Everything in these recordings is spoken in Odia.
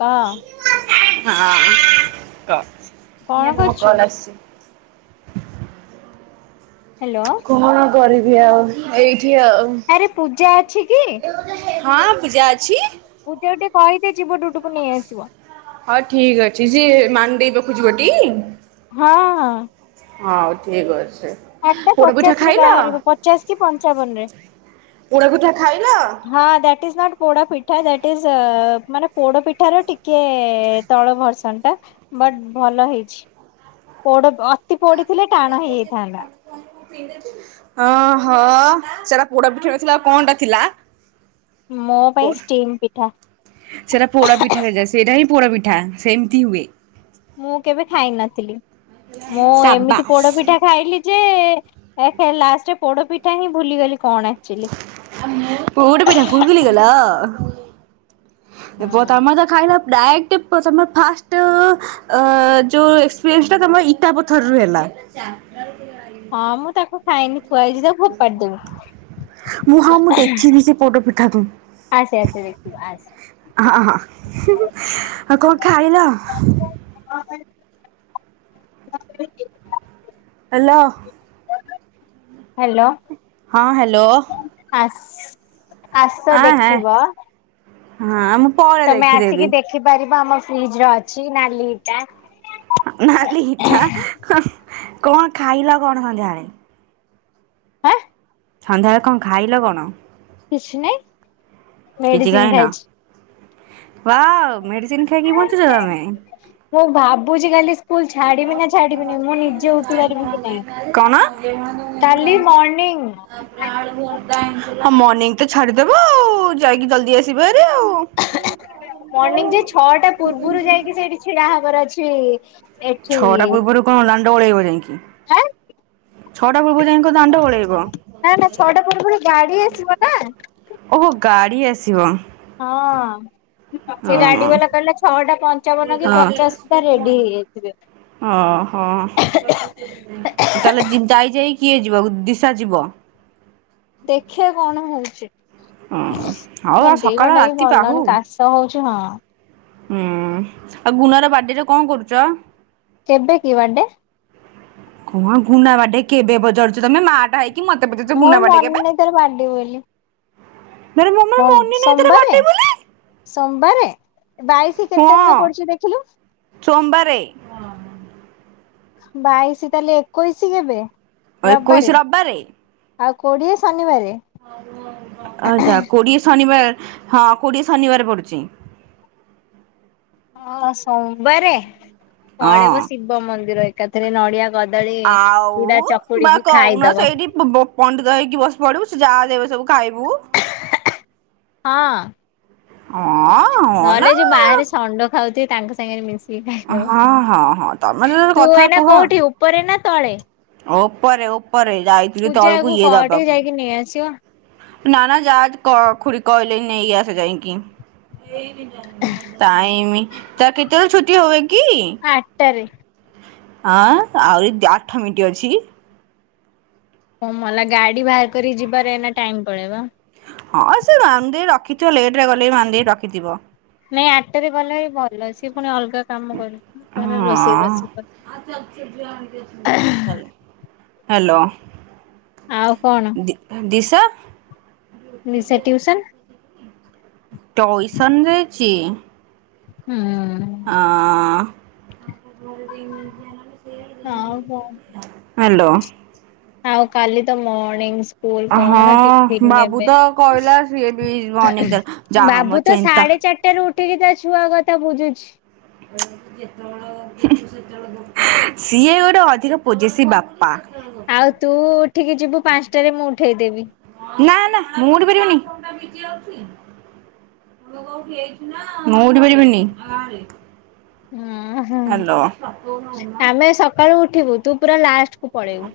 କହ ହଁ, କ। କଣ ନିଅ ତମ କରୁଛୁ? କଲ୍ ଆସିଛି? ହ୍ୟାଲୋ। କଣ କରିବି ଆଉ, ଏଇଠି ଆଉ। ଆରେ ପୂଜା ଅଛି କି? ହଁ, ପୂଜା ଅଛି। ପୂଜା କୁ ଟିକେ କହିଦେ, ଯିବ ଡୁଡୁକୁ ନେଇ ଆସିବ। ହଁ, ଠିକ୍ ଅଛି। ସିଏ ମାନ୍ ଦେଇ ପାଖକୁ ଯିବଟି! ହଁ, ହଁ। ହଁଉ ଠିକ୍ ଅଛ। ଆଠଟା ପଚାଶ ରେ ବାହାରିବ। ପଚାଶ କି ପଞ୍ଚାବନ ରେ ଗୁଥା ଖାଇଲ? ହଁ, that is not poda pitha, that ଇଜ୍-ଅ ମାନେ ପୋଡ ପିଠା ର ଟିକେ ତଳ ଭର୍ସନ ଟା। ବଟ୍ ଭଲ ହେଇଛି। ପୋଡ ଅତି ପୋଡି ଥିଲେ, ଟାଣ ହେଇଆଇଥାନ୍ତା। ଅଁ ହଁ-ଅ, ସେଟା ପୋଡ ପିଠା ନଥିଲା, ଆଉ କଣଟା ଥିଲା? ମୋ ପାଇଁ ଷ୍ଟିମ୍ ପିଠା। ସେଇଟା ପୋଡାପିଠାରେ ଯାଏ, ସେଇଟା ହିଁ ପୋଡାପିଠା ସେମିତି ହୁଏ। ମୁଁ କେବେ ଖାଇ ନଥିଲି। ମୁଁ ଏମିତି ସାବାସ୍ ପୋଡପିଠା ଖାଇଲି ଯେ-ଏହେ ଲାଷ୍ଟରେ ପୋଡପିଠା ହିଁ, ଭୁଲିଗଲି କଣ ଆକ୍ଚୁଲି? ପୁଡ୍ ପିଠା କୁ ଭୁଗୁଲିଗଲ। ପ ହୁଁ। ତମେତ ଖାଇନ, ଡାଇକ୍ଟେ ତମେ ଫାସ୍ଟୁ ଅ- ଯୋଉ ଏକ୍ପିରିଏନ୍ସଟା, ଇଟା ପଥର ରୁ ହେଲା। ହଁ, ମୁଁ ତାକୁ ଖାଇନି, ଥୁଆଇଛି ତାକୁ। ଫୋପାଡି ଦେବି ମୁଁ, ହଁ ମୁଁ, ଦେଖିନି ସେ ପୋଡ ପିଠାକୁ। ଆସେ ଆସେ ଦେଖିବୁ ଆସ। ହଁ ହଁ, ଆ କଣ ଖାଇଲ? [inaudible] [inaudible] ହାଲୋ। ହ୍ୟାଲୋ। ହଁ ହ୍ୟାଲୋ। ଆ ଆସ ହଁ ହଁ ଦେଖିବ। ହଁ ମୁଁ ତମେ ଦେଖିଦେବି ଆସିକି ଦେଖିପାରିବ ଆମ ଫ୍ରିଜ ର ଅଛି ନା ଲିଟା। ନାଲି ଇଟା କଣ ଖାଇଲ କଣ ସନ୍ଧ୍ୟା ବେଳେ? ହାଁ ସନ୍ଧ୍ୟାଏଳେ କଣ ଖାଇଲ କଣ? କିଛି ନାଇ। କିଛି ଖାଇନ ୱାଓ ମେଡିସିନ ଖାଇକି ବଞ୍ଚୁଛ ତମେ। ମୁଁ ଭାବୁଛି ଖାଲି ସ୍କୁଲ ଛାଡିବି ନା ଛାଡିବିନି ମୁଁ ନିଜେ ଉଠି ପାରିବି କି ନାଇଁ। କାଲି ମର୍ଣିିଂ। ହଁ ମର୍ଣିିଂ ତ ଛାଡିଦବ ଆଉ ଯାଇକି ଜଲଦି ଆସିବେରି ଆଉ। ମର୍ଣିିଂ ଯେ ଛଅଟା ପୂର୍ବରୁ ଯାଇକି ସେଇଠି ଛିଡା ହବାର ଅଛି। ଏଠି ଛଅଟା ପୂର୍ବରୁ କଣ ଦାଣ୍ଡ ଓଳେଇବ ଯାଇଁକି। ଆଁ ଛଅଟା ପୁର୍ବ ରୁ ଯାଇଙ୍କି କଁ ଦାଣ୍ଡ ଓ। ନା ନା ଛଅଟା ପୁର୍ବୁ ରୁ ଗାଡି ଆସିବ ନା। ଓହୋ ଗାଡି ଆସିବ। ହଁ ସେ ହଁ। ଗାଡି ବଲା କହିଲା ଛଅଟା ପଞ୍ଚ ହଁ ପଞ୍ଚାବନ କି ପଚାଶ ଟା ରେଡି ହେଇଯାଇଥିବେ। ଓହୋ ତାହେଲେ ଯାଇ ଯାଇ କିଏ ଯିବ ଦିଶା ଯିବ। ଦେଖିଆ କଣ ହଉଛି। ହୁଁ ହଉ ମୋ ଆଉ ଦେହ ସକାଳ ଟା ବି ରାତି ପାହୁ ଭଲଲାଗୁନି କାଶ ହଉଛିି ହଁ। ହୁଁ ଆଉ ଗୁଣ ର ବାଡେ ରେ କଁ କରୁଛ? କେବେ କି ବାଡେ? କଣ ଗୁନା ବାଟେ କେବେ ପଚାରୁଛ ତମେ ମା ହେଇକି ମତେ ପଚାରୁଚ ମୋର ଗୁନା ବାଡେ ମନେ କେବେ? ନାହିଁ ତାର ବାଡେ ବୋଲି। ମର ମମ ମଙ୍ଗ ମନେ ନାଇଁ ତା ର ସୋମବାରେ ବାଡେ ବୋଲି। ସୋମବାରେ ବାଇଶ ହଁ ସୋମବାରେ। ବାଇଶି ତାଲେ ଏକୋଇଶି କେବେ ରବିବାରେ। ଆଉ କୋଡିଏ ଶନିବାର। ଆଚା କୋଡିଏ ଶନିବାର ହଁ କୋଡିଏ ଶନିବାର ପଡୁଛି। ହଁ ସୋମବାରେ ହଁ। ପଳେଇବ ଶିବ ମନ୍ଦିର ଏକାଥରେ ନଡିଆ କଦଳୀ ଚୁଡା ଚକୁଡି କି ଖାଇଦବ। ବ ପଣ୍ଡିତ ହେଇକି ବସି ପଡିବୁ, ସେ ଯାହା ଦେବେ ସବୁ ଖାଇବୁ। ହଁ ହଁ ହଁ ନା ନହେଲେ ଯୋଉ ବାହାରେ ଷଣ୍ଡ ଖାଉଥିବେ ତାଙ୍କ ସାଙ୍ଗରେ ମିଶି କି ହଁ ହଁ ହଁ ତମେ ଖାଇଦବ, ତ ତୁ କଥା ଏନା କୋଉଠି ଉପରେ ନା ତଳେ? ଓପରେ ଓପରେ ଯାଇଥିଲି ତଳକୁ ଇଏ ଦବାକୁ। କି ନେଇ ଆସିବ? ନା ନା ଯାହା କ ଖୁଡି କହିଲେ ନେଇ ଆସେ ଯାଇକି। ଟାଇମ ତା କେତେବେଳେ ଛୁଟି ହୁଏ କି? ଆଟ ଟାରେ। ଆଁ ଆହୁରି ଆଠମିଟି ଅଛି। ଓଁ ମଲା ଗାଡି ବାହାର କରି ଯିବାରେ ଏନା ଟାଇମ ପଳେଇ ବ। ହଁ ସେ ମାନ୍ ଦେଇ ରଖିଥିବ ଲେଟ ରେ ଗଲେ ବି ମାନ୍ ଦେଇ ରଖିଥିବ। ନାଇଁ ଆଟଟାରେ ଗଲେ ବି ଭଲ, ସେ ପୁଣି ଅଲଗା କାମ କରିବ। ତାର ରୋଷେଇ ହଁ। ବାସ କରେ ହ୍ୟାଲୋ ଆଉ କଣ ଦି ଦିଶା। ନିଶା ଟିୟୁସନ୍ ଟଇସନ ଯାଇଛି। ହୁଁ। ହଁ। ହଁ ବ ହ୍ୟାଲୋ। ଆଉ କାଲି ତ ମଣିଂଶ୍ ସ୍କୁଲ କଣ ଟିଫିନ୍ ହଁ ବାବୁ ନେବେ ତ କହିଲା ସିଏ ବି ମର୍ଣ୍ଣିଂ ତା ଯାହା ହଉ ମୋ ବାବୁ ତ ଚେନ୍ତା। ଶାଢେ ଚାରି ଟାରୁ ଉଠିକି ତା ଛୁଆ କଥା ବୁଝୁଛି। [unintelligible] ସିଏ ଗୋଟେ ଅଧିକ ପୋଜିସି ବାପା। ଆଉ ତୁ ଉଠିକି ଯିବୁ ପାଂସ୍ ଟାରେ ମୁଁ ଉଠେଇଦେବି। ନା ନା ମୁଁ ଉଠି ପାରିବିନି। ମୁଁ ଉଠି ପାରିବିନି। ଓଁ ହଁ ହ୍ୟାଲୋ। ଆମେ ସକାଳୁ ଉଠିବୁ ତୁ ପୁରା ଲାଷ୍ଟକୁୁ ପଳେଇବୁ।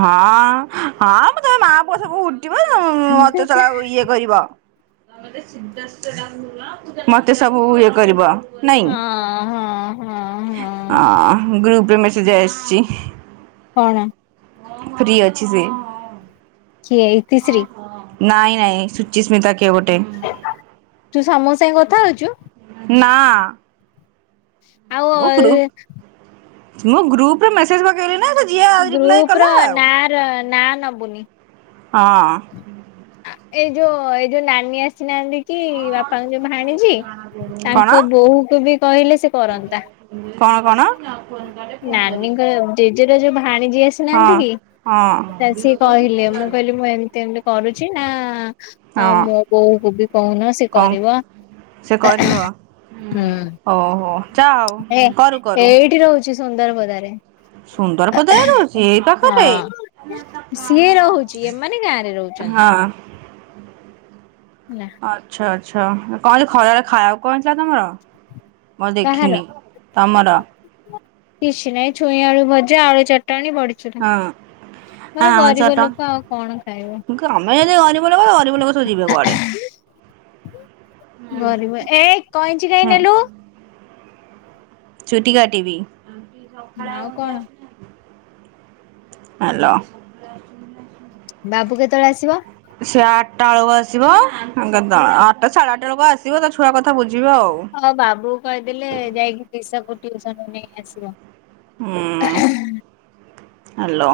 ହଁ ହଁ ବ ତମେ ମା ପୁଅ ସବୁ ଉଠିବ ମତେ ସଳା କ ଇଏ କରିବ ମତେ ସବୁ ଇଏ କରିବ। ନାଇଁ ହଁ ହଁ ହଁ ହଁ ଅ ଗ୍ରୁପରେ ମେସେଜ ଆସିଛି। କଣ। ଫ୍ରି ଅଛି ସିଏ। କିଏ ଇତିଶ୍ରୀ? ନାଇଁ ନାଇଁ ସୁଚିସ୍ମିତା କିଏ ଗୋଟେ। ତୁ ସମୁ ସାଙ୍ଗେ କଥା ହଉଛୁ। ନା। [inaudible] ମୁଁ ଗ୍ରୁପ ମୁଁ ଗ୍ରୁପ ରେ ମେସେଜ ପକେଇଲି ନା ଯିଏ ରିପ୍ଲାଏ କଲା ଆଉ। ଯ ନାଁ ନବୁନି। ହଁ। ଏଇ ଯୋଉ ଏଇ ଯୋଉ ନାନୀ ଆସିନାହାନ୍ତି କି ବାପାଙ୍କ ଯୋଉ ଭାଣିଜି କଣ? ତାଙ୍କ ବୋହୂକୁ ବି କହିଲେ ସେ କରନ୍ତା। କଣ କଣ। ନାନୀଙ୍କ ଜେଜେର ଯୋଉ ଭାଣୀଯି ଆସିନାହାନ୍ତି ହଁ କି ହଁ। ତାଲେ ସିଏ କହିଲେ ମୁଁ କହିଲି ମୁଁ ଏମିତି ଏମିତି କରୁଛି ନା ହଁ ମୋ ବୋଉ କୁ ବି କହୁନ ସେ କଣ କରିବ। ସେ କରିବ ହୁଁ। ଓହୋ ଯା ଚା ଉ କରୁ କରୁ। ସୁନ୍ଦର ପଦାରେ। ସୁନ୍ଦର ପଦାରେ ରୋହୁଛି ଏଇ ପାଖରେ। ହଁ। ସିଏ ରହୁଛି ଏମାନେ ଗାଁ ରେ ରହୁଛନ୍ତି ହଁ। ନା। ଅଛ ଅଛ କଣ ଖରାଳେ ଖାଇବାକୁ କଣ ହେଥିଲା ତମର। ମୁଁ ଆ କାହାର? ଦେଖିନି ତମର। କିଛି ନହିଁ ଛୁଇଁ ଆଳୁ ଭଜା ଆଳୁ ଚଟଣି ବଢି ହଁ। ହାଁ ମ ଚଟ ଲୋକ ଆଉ କଣ ଖାଇବ ମୁଁ କ ତମେ ଯଦି ଗରିବ ଲୋକ ଗରିବ ଲୋକ ସବୁ ଯିବେ କୁଆଡେ। ଗରିବ ଏ କ ଇ ହଁ। ଛୁଟି କାଟିବି ଆଉ କଣ ହାଲୋ। ବାବୁ କେତେବେଳେ ଆସିବ। ସେ ଆଠଟା ଆଳକୁ ଆସିବ। [unintelligible] ଆଠଟା ସାଢେ ଆଠଟା ବେଳକୁ ଆସିବ ତା ଛୁଆ କଥା ବୁଝିବ ଆଉ। ଅ ବାବୁକୁ କହିଦେଲେ ଯାଇକି ତ୍ରିସାକୁୁ ଟିଉସନରୁ ନେଇ ଆସିବ। ହୁଁ ହାଲୋ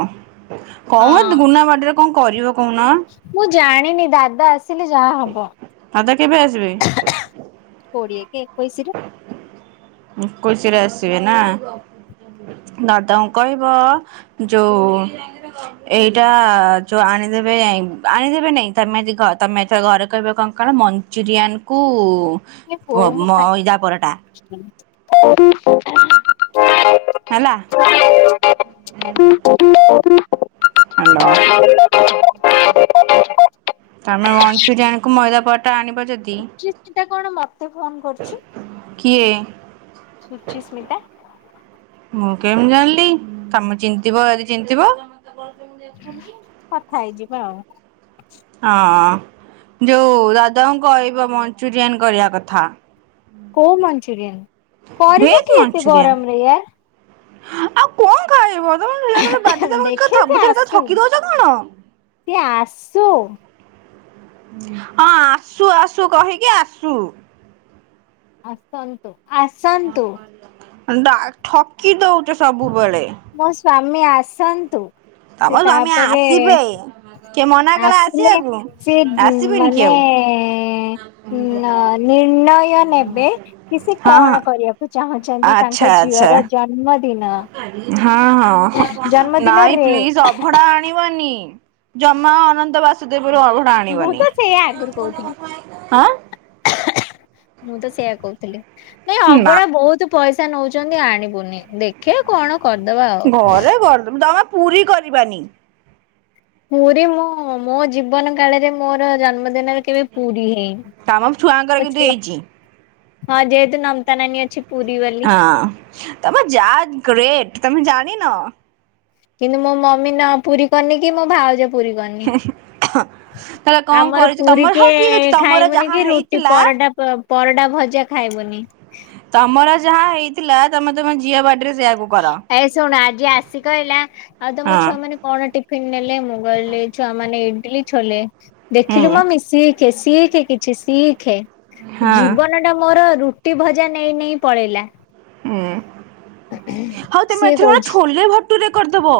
କହନ ହଁ ଗୁନା ବାଡିରେ କଣ କରିବ କହୁନ? ମୁଁ ଜାଣିନି ଦାଦା ଆସିଲେ ଯାହା ହବ। ଦାଦା କେବେ ଆସିବେ? କୋଡିଏ କି ଏକୋଇଶିରୁ। ଏକୋଇଶି ରେ ଆସିବେ ନା? ଦାଦାଙ୍କୁ କହିବ ଯୋଉ ଏଇଟା ଯୋଉ ଆଣିଦେବେ ଆଣିଦେବେ ନାଇଁ ତମେ ଯିକ ତମେ ଏଥର ଘରେ କହିବ କଣ ସକାଳେ ମଞ୍ଚୁରିଆନ୍ କୁ ମଇଦା ପରଟା [unintelligible] ହେଲା। [unintelligible] ହାଲୋ। ତମେ ମଞ୍ଚୁରିଆନ କୁ ମଇଦା ପରଟା ଆଣିବ ଯଦି ସୁଚିସ୍ମିତା କଣ ମତେ ଫୋନ କରୁଛି? କିଏ? ସୁଚିସ୍ମିତା। ମୁଁ କେମିତି ଜାଣିଲି ତମେ ଚିହ୍ନିଥିବ ଯଦି ଚିହ୍ନିଥିବ। [unintelligible] କଥା ହେଇଯିବ ଆଉ। ହଁ ଯୋଉ ଦାଦାଙ୍କୁ କହିବ ମଞ୍ଚୁରିଆନ କରିବା କଥା। କୋଉ ମଞ୍ଚୁରିୟାନ କରିବ ଭେଜ କିଏ ଏତେ ମଞ୍ଚୁରିଆନ ଗରମରେ ୟାର? ଆଉ କଣ ଖାଇବ ତମ ଝିଅ ର ବାଡେ ୟାର। ଦବା ଦେଖେ କଥା ସେ ସବୁଥିରେ ଆସୁ। ଠକି ଦଉଛ କଣ? ସିଏ ଆସୁ। ହଁ ଆସୁ ଆସୁ କହିକି ଆସୁ। ଆସନ୍ତୁ ଆସନ୍ତୁ। ଡା ଠକି ଦଉଛ ସବୁବେଳେ। ମୋ ସ୍ଵାମୀ ଆସନ୍ତୁ ତମ ସେ ସ୍ୱାମୀ ତାପରେ ଆସିବେ କିଏ ମନା କଲା ଆସିଲେ ଆସିବାକୁ? ସେ ଗ୍ ଆସିବେନି କି ମାନେ ଆଉ ନେ ନିର୍ଣ୍ଣୟ ନେବେ କି ସେ ହଁ ହଁ କଣ କରିବାପାଇଁ ସେ ଚାହୁଁଛନ୍ତି ଆଚ୍ଛା ତାଙ୍କ ଆଚ୍ଛା। ଝିଅର ଜନ୍ମ ଦିନ ହଁ ହଁ ନାଇଁ ଜନ୍ମଦିନରେ ପ୍ଲିଜ ଅବ ଅବଢ଼ା ଆଣିବନି ଜମା ଅନନ୍ତ ବାସୁଦେବରୁ ଆଉ ମୁଁ ତ ଆଣୀବନି ସେଇଆ ଆଗରୁ କହୁଥିଲି ହଁ। ମୁଁ ତ ସେଇଆ କହୁଥିଲି। ନାଇ ନା ଅବଢ଼ା ବହୁତୁ ପଇସା ନଉଛନ୍ତି ଆଣିବୁନି। ଦେଖେ କଣ କରିଦବା। ଆଉ। ଘରେ କରଦମ ଜମା ପୁରୀ କରିବାନି। ପୁରୀ ମୁଁ ମୋ ଜୀବନ କାଳରେ ମୋର ଜନ୍ମଦିନରେ କେବେ ପୁରୀ ହେଇନି। ତମ ଛୁଆଙ୍କର କିନ୍ତୁ ହେଇଛି। ହଁ ଯେହେତୁ ନମତା ନାନୀ ଅଛି ପୁରୀ ବାଲି। ହଁ ତମର ଯା ଗ୍ରେଟ ତମେ ଜାଣିନ। କିନ୍ତୁ ମୋ ମମି ନ ପୁରୀ କରିନିକି ମୋ ଭାଉଜ ପୂରି କରିନି। ତାହେଲେ କଣ ଆମର କରିଛ ପୁରି ତମର ହଉ କିଏ ଠିକ ଅଛି ତମର ଯାହା ଖାଇବୁନିକି ରୁଟି ହେଇଥିଲା ପରଟା ର ପରଟା ଭଜା ଖାଇବୁନି। ତମର ଯାହା ହେଇଥିଲା ତମେ ତମ ଝିଅ ବାଡେରେ ସେଇଆକୁ କର ଏ ଶୁଣ ଆଜି ଆସି କହିଲା ଆଉ ତମ ହଁ ଛୁଆ ମାନେ କଣ ଟିଫିନ ନେଲେ? ମୁଁ କହିଲି ଛୁଆମାନେ ଇଟିଲି ଛୋଲେ। ଦେଖିଲୁ ମମି ହୁଁ ସିଏ ଶିଖେ ଶିଖେ କିଛି ଶିଖେ ହଁ ଜୀବନ ଟା ମୋର ରୁଟି ଭଜା ନେଇ ନେଇ ପଳେଇଲା ହୁଁ ହଉ ତମେ ସିଏ ଏଥର କହୁଛି। ଛୋଲେ ଭଟୁରେ କରିଦବ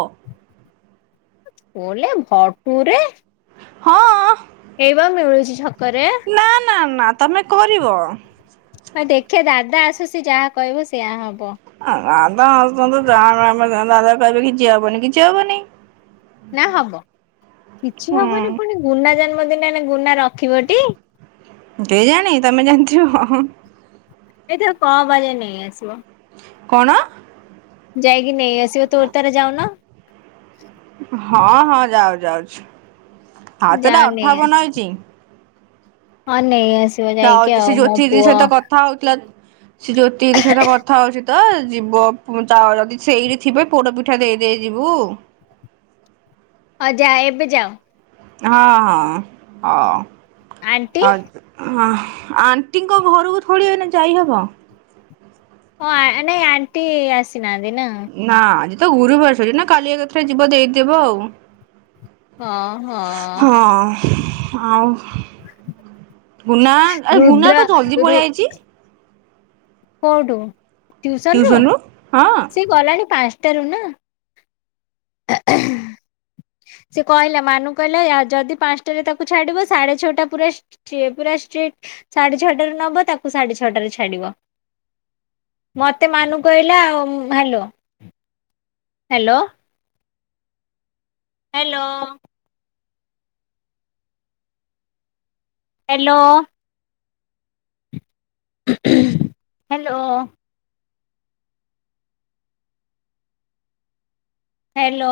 କହଲେ ଭଟୁରେ ହଁ ଏଇ ବା ମିଳୁଛି ଛକରେ ନା ନା ନା ତମେ କରିବ ହଁ ଦେଖେ ଦାଦା ଆସୁଛି ଯାହା କହିବୁ ସେଆ ହବ ଆ ରାଧା ଆସନ୍ତୁ ଯାହା ଆମେ ଦାଧା କହିବେ କିଛି ହବନି କିଛି ହବନି ନା ହବ କିଛି ହବନି ହୁଁ ପୁଣି ଗୁନା ଜନ୍ମଦିନ ହେ ଗୁନା ରଖିବଟି କେ ଜାଣି ତମେ ଜାଣିଥିବ। ହ ହ ଏଇଥିରେ କ ବା ଯେ ନେଇ ଆସିବ କଣ? ଯାଇ କିି ନେଇଁ ଆସବୁ ତୋରତାର ଯାଉନ ହଁ ହଁ ଯାଉ ଯାଉଛି ଯା ହାତଟା ନେଇ ଆସ। ଅଠାବନ ହେଇଛି ହଁ ନେଇ ଆଶିବ ଯାଇକି ଯାଉଛି ସେ ଆଉ ମୋ ଜ୍ୟୋତି ଦିଦି ପୁଅ ସହିତ କଥା ହଉଥିଲା ସେ ଜ୍ୟୋତିଦି ସହିତ କଥା ହଉଚି ତ ଯିବ ଚାଉଳ ଯଦି ସେଇଠୀ ଥିବେ ପୋଡ଼ ପିଠା ଦେଇ ଦେଇେ ଯିବୁ ହ ଯାଆ ଏବେ ଯାଅ ହଁ ହଁ ହଁ ଆଣ୍ଟି ଆ ଅ ଆଣ୍ଟିଙ୍କ ଘରକୁ ଥଳିଏଇନ ଯାଇହବ ହଁ ଆ ନାଇଁ ଆଣ୍ଟି ଆସିନାହାନ୍ତି ନା ନା ଆଜି ତ ଗୁରୁବାରସଛି ନା କାଲିଆ କଥରେ ଯିବ ଦେଇଦବ ଆଉ ହଁ ହଁ ହଁ ଆଉ ଗୁନା ଆ ରୁଦ୍ର ଗୁନା କ ଜଲ୍ଦି ରୁ ପଳିଆ ଆଇଛି କୋଉଠୁ ଟିଉସନ ରୁ ଟିଉସନରୁ ହଁ। ସେ ଗଲାଣି ପାଞ୍ଚଟା ରୁ ନା ହ [unintelligible] ସେ କହିଲା ମାନୁ କହିଲା ୟା ଯଦି ପାଞ୍ଚଟାରେ ତାକୁ ଛାଡିବ ସାଢେ ଛଅଟା ପୁରା ପୁରା ଷ୍ଟ୍ରେଟି ସାଢେ ଛଅଟାରେ ନେବ ତାକୁ ସାଢେ ଛଅଟାରେ ଛାଡିବ ମତେ ମାନୁ କହିଲା ଆଉ hello hello hello hello hello hello